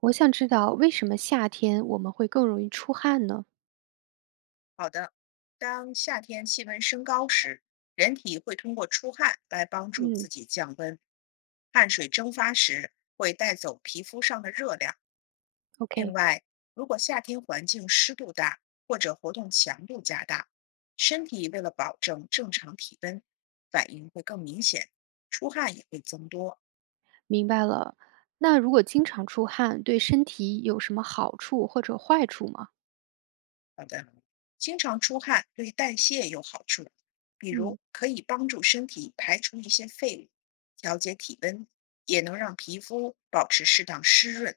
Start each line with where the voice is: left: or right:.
right: 我想知道为什么夏天我们会更容易出汗呢？
left: 好的，当夏天气温升高时，人体会通过出汗来帮助
right: 嗯
left: 自己降温。汗水蒸发时会带走皮肤上的热量。另
right: ，OK，
left: 外，如果夏天环境湿度大或者活动强度加大，身体为了保证正常体温，反应会更明显，出汗也会增多。
right: 明白了。那如果经常出汗，对身体有什么好处或者坏处吗？
left: 好的，经常出汗对代谢有好处，比如
right: 嗯
left: 可以帮助身体排除一些废物，调节体温，也能让皮肤保持适当湿润。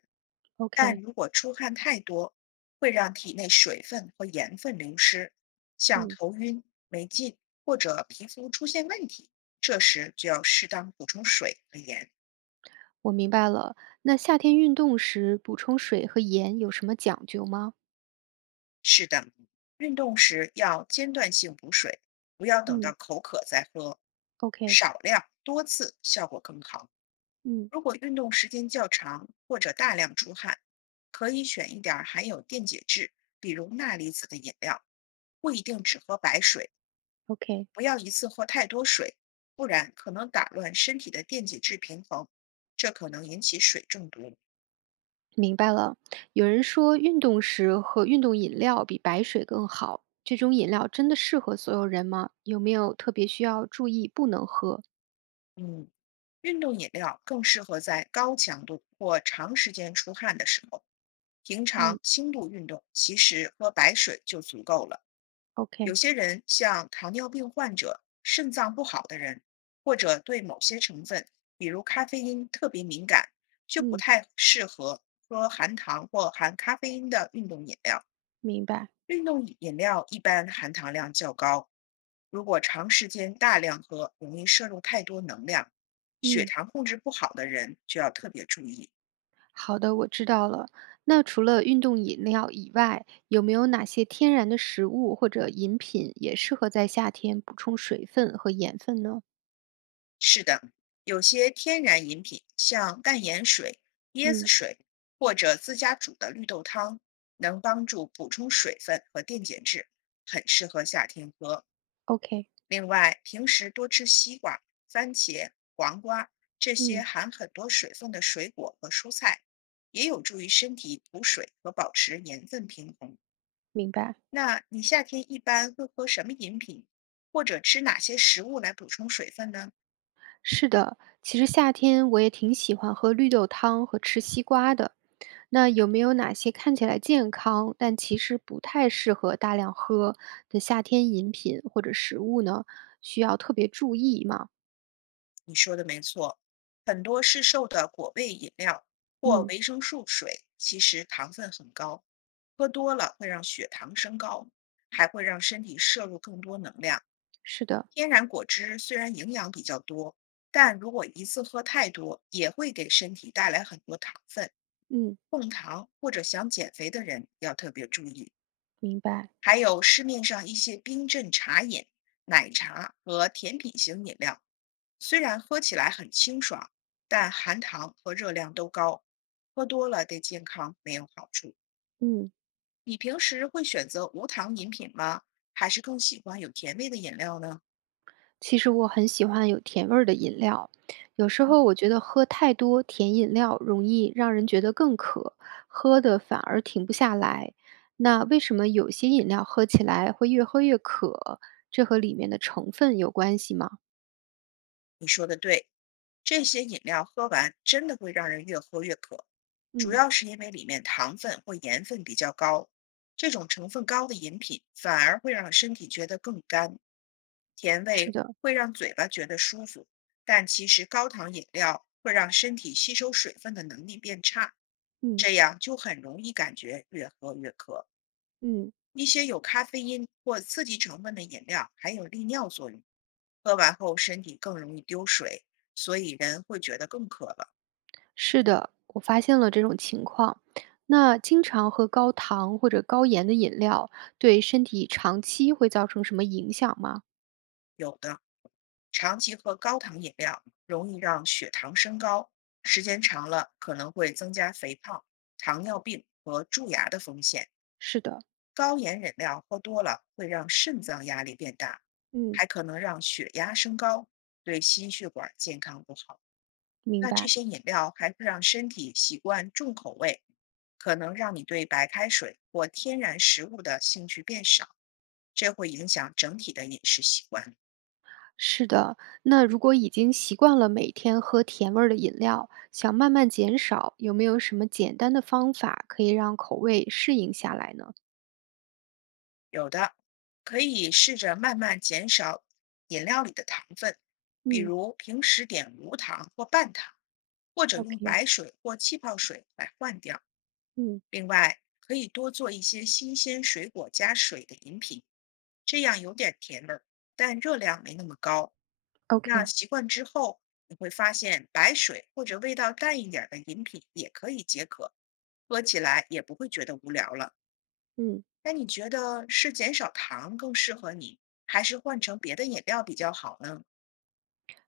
left: 但
right: ？OK，
left: 如果出汗太多，会让体内水分和盐分流失，像
right: 嗯，
left: 头晕、没劲或者皮肤出现问题，这时就要适当补充水和盐。
right: 我明白了。那夏天运动时补充水和盐有什么讲究吗？
left: 运动时要间断性补水，不要等到
right: 嗯
left: 口渴再喝，
right: ？OK，OK，
left: 少量多次效果更好。
right: 嗯
left: 如果运动时间较长或者大量出汗，可以选一点儿含有电解质，比如钠离子的饮料，不一定只喝白水，
right: ，OK，
left: 不要一次喝太多水，不然可能打乱身体的电解质平衡，这可能引起水中毒。
right: 明白了。有人说运动时喝运动饮料比白水更好，这种饮料真的适合所有人吗？有没有特别需要注意不能喝？
left: 嗯，运动饮料更适合在高强度或长时间出汗的时候。平
right: 嗯。
left: 常轻度运动，其实喝白水就足够了。有
right: OK，
left: 些人像糖尿病患者、肾脏不好的人，或者对某些成分，比如咖啡因特别敏感，就不
right: 嗯，
left: 太适合喝含糖或含咖啡因的运动饮料。
right: 明白，
left: 运动饮料一般含糖量较高，如果长时间大量喝，容易摄入太多能量。血
right: 嗯，
left: 糖控制不好的人就要特别注意。
right: 好的，我知道了。那除了运动饮料以外，有没有哪些天然的食物或者饮品也适合在夏天补充水分和盐分呢？
left: 是的，有些天然饮品，像淡盐水、椰子
right: 嗯
left: 水或者自家煮的绿豆汤，能帮助补充水分和电解质，很适合夏天喝。
right: ，OK，
left: 另外，平时多吃西瓜、番茄、黄瓜这些
right: 嗯，
left: 含很多水分的水果和蔬菜，也有助于身体补水和保持盐分平衡。
right: 明白。
left: 那你夏天一般会喝什么饮品，或者吃哪些食物来补充水分呢？
right: 是的，其实夏天我也挺喜欢喝绿豆汤和吃西瓜的。那有没有哪些看起来健康，但其实不太适合大量喝的夏天饮品或者食物呢？需要特别注意吗？
left: 你说的没错，很多市售的果味饮料或
right: 嗯，
left: 维生素水其实糖分很高，喝多了会让血糖升高，还会让身体摄入更多能量。
right: 是的。
left: 天然果汁虽然营养比较多，但如果一次喝太多，也会给身体带来很多糖分。
right: 嗯，
left: 控糖或者想减肥的人要特别注意。
right: 明白。
left: 还有市面上一些冰镇茶饮、奶茶和甜品型饮料。虽然喝起来很清爽，但含糖和热量都高，喝多了对健康没有好处。
right: 嗯，
left: 你平时会选择无糖饮品吗？还是更喜欢有甜味的饮料呢？
right: 其实我很喜欢有甜味儿的饮料，有时候我觉得喝太多甜饮料容易让人觉得更渴，喝的反而停不下来。那为什么有些饮料喝起来会越喝越渴？这和里面的成分有关系吗？
left: 你说的对，这些饮料喝完真的会让人越喝越渴，主
right: 嗯，
left: 要是因为里面糖分或盐分比较高。这种成分高的饮品反而会让身体觉得更干，甜
right: 是
left: 味
right: 的，
left: 会让嘴巴觉得舒服，但其实高糖饮料会让身体吸收水分的能力变差，
right: 嗯
left: 这样就很容易感觉越喝越渴。
right: 嗯，
left: 一些有咖啡因或刺激成分的饮料还有利尿作用，喝完后身体更容易丢水，所以人会觉得更渴了。
right: 是的，我发现了这种情况。那经常喝高糖或者高盐的饮料，对身体长期会造成什么影响吗？
left: 有的长期喝高糖饮料，容易让血糖升高，时间长了可能会增加肥胖、糖尿病和蛀牙的风险。
right: 是的，
left: 高盐饮料喝多了会让肾脏压力变大，
right: 嗯。
left: 还可能让血压升高，对心血管健康不好。
right: 明
left: 那这
right: 白，
left: 些饮料还会让身体习惯重口味，可能让你对白开水或天然食物的兴趣变少，这会影响整体的饮食习惯。
right: 是的。那如果已经习惯了每天喝甜味儿的饮料，想慢慢减少，有没有什么简单的方法可以让口味适应下来呢？
left: 有的可以试着慢慢减少饮料里的糖分，比
right: 嗯
left: 如平时点无糖或半糖，或者用
right: ，OK，
left: 白水或气泡水来换掉。
right: 嗯
left: 另外，可以多做一些新鲜水果加水的饮品，这样有点甜味儿，但热量没那么高。那
right: ，OK。
left: 习惯之后，你会发现白水或者味道淡一点儿的饮品也可以解渴，喝起来也不会觉得无聊了。
right: 嗯。
left: 那你觉得是减少糖更适合你，还是换成别的饮料比较好呢？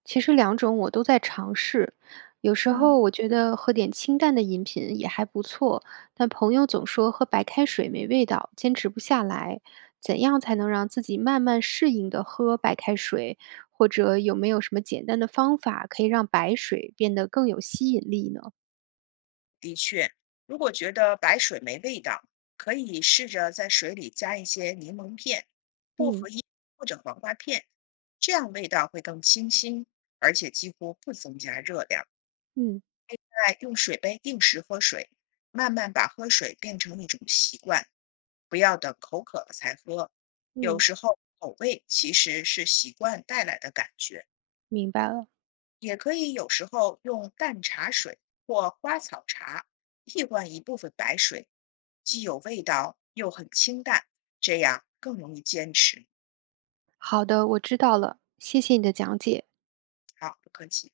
right: 其实两种我都在尝试，有时候我觉得喝点清淡的饮品也还不错，但朋友总说喝白开水没味道，坚持不下来。怎样才能让自己慢慢适应的喝白开水？或者有没有什么简单的方法可以让白水变得更有吸引力呢？
left: 的确，如果觉得白水没味道，可以试着在水里加一些柠檬片、薄
right: 嗯
left: 荷叶或者黄瓜片，这样味道会更清新，而且几乎不增加热量。
right: 嗯
left: 再用水杯定时喝水，慢慢把喝水变成一种习惯，不要等口渴了才喝。有
right: 嗯，
left: 时候口味其实是习惯带来的感觉。
right: 明白了，
left: 也可以有时候用淡茶水或花草茶替换一部分白水，既有味道又很清淡，这样更容易坚持。
right: 好的，我知道了，谢谢你的讲解。
left: 好，不客气。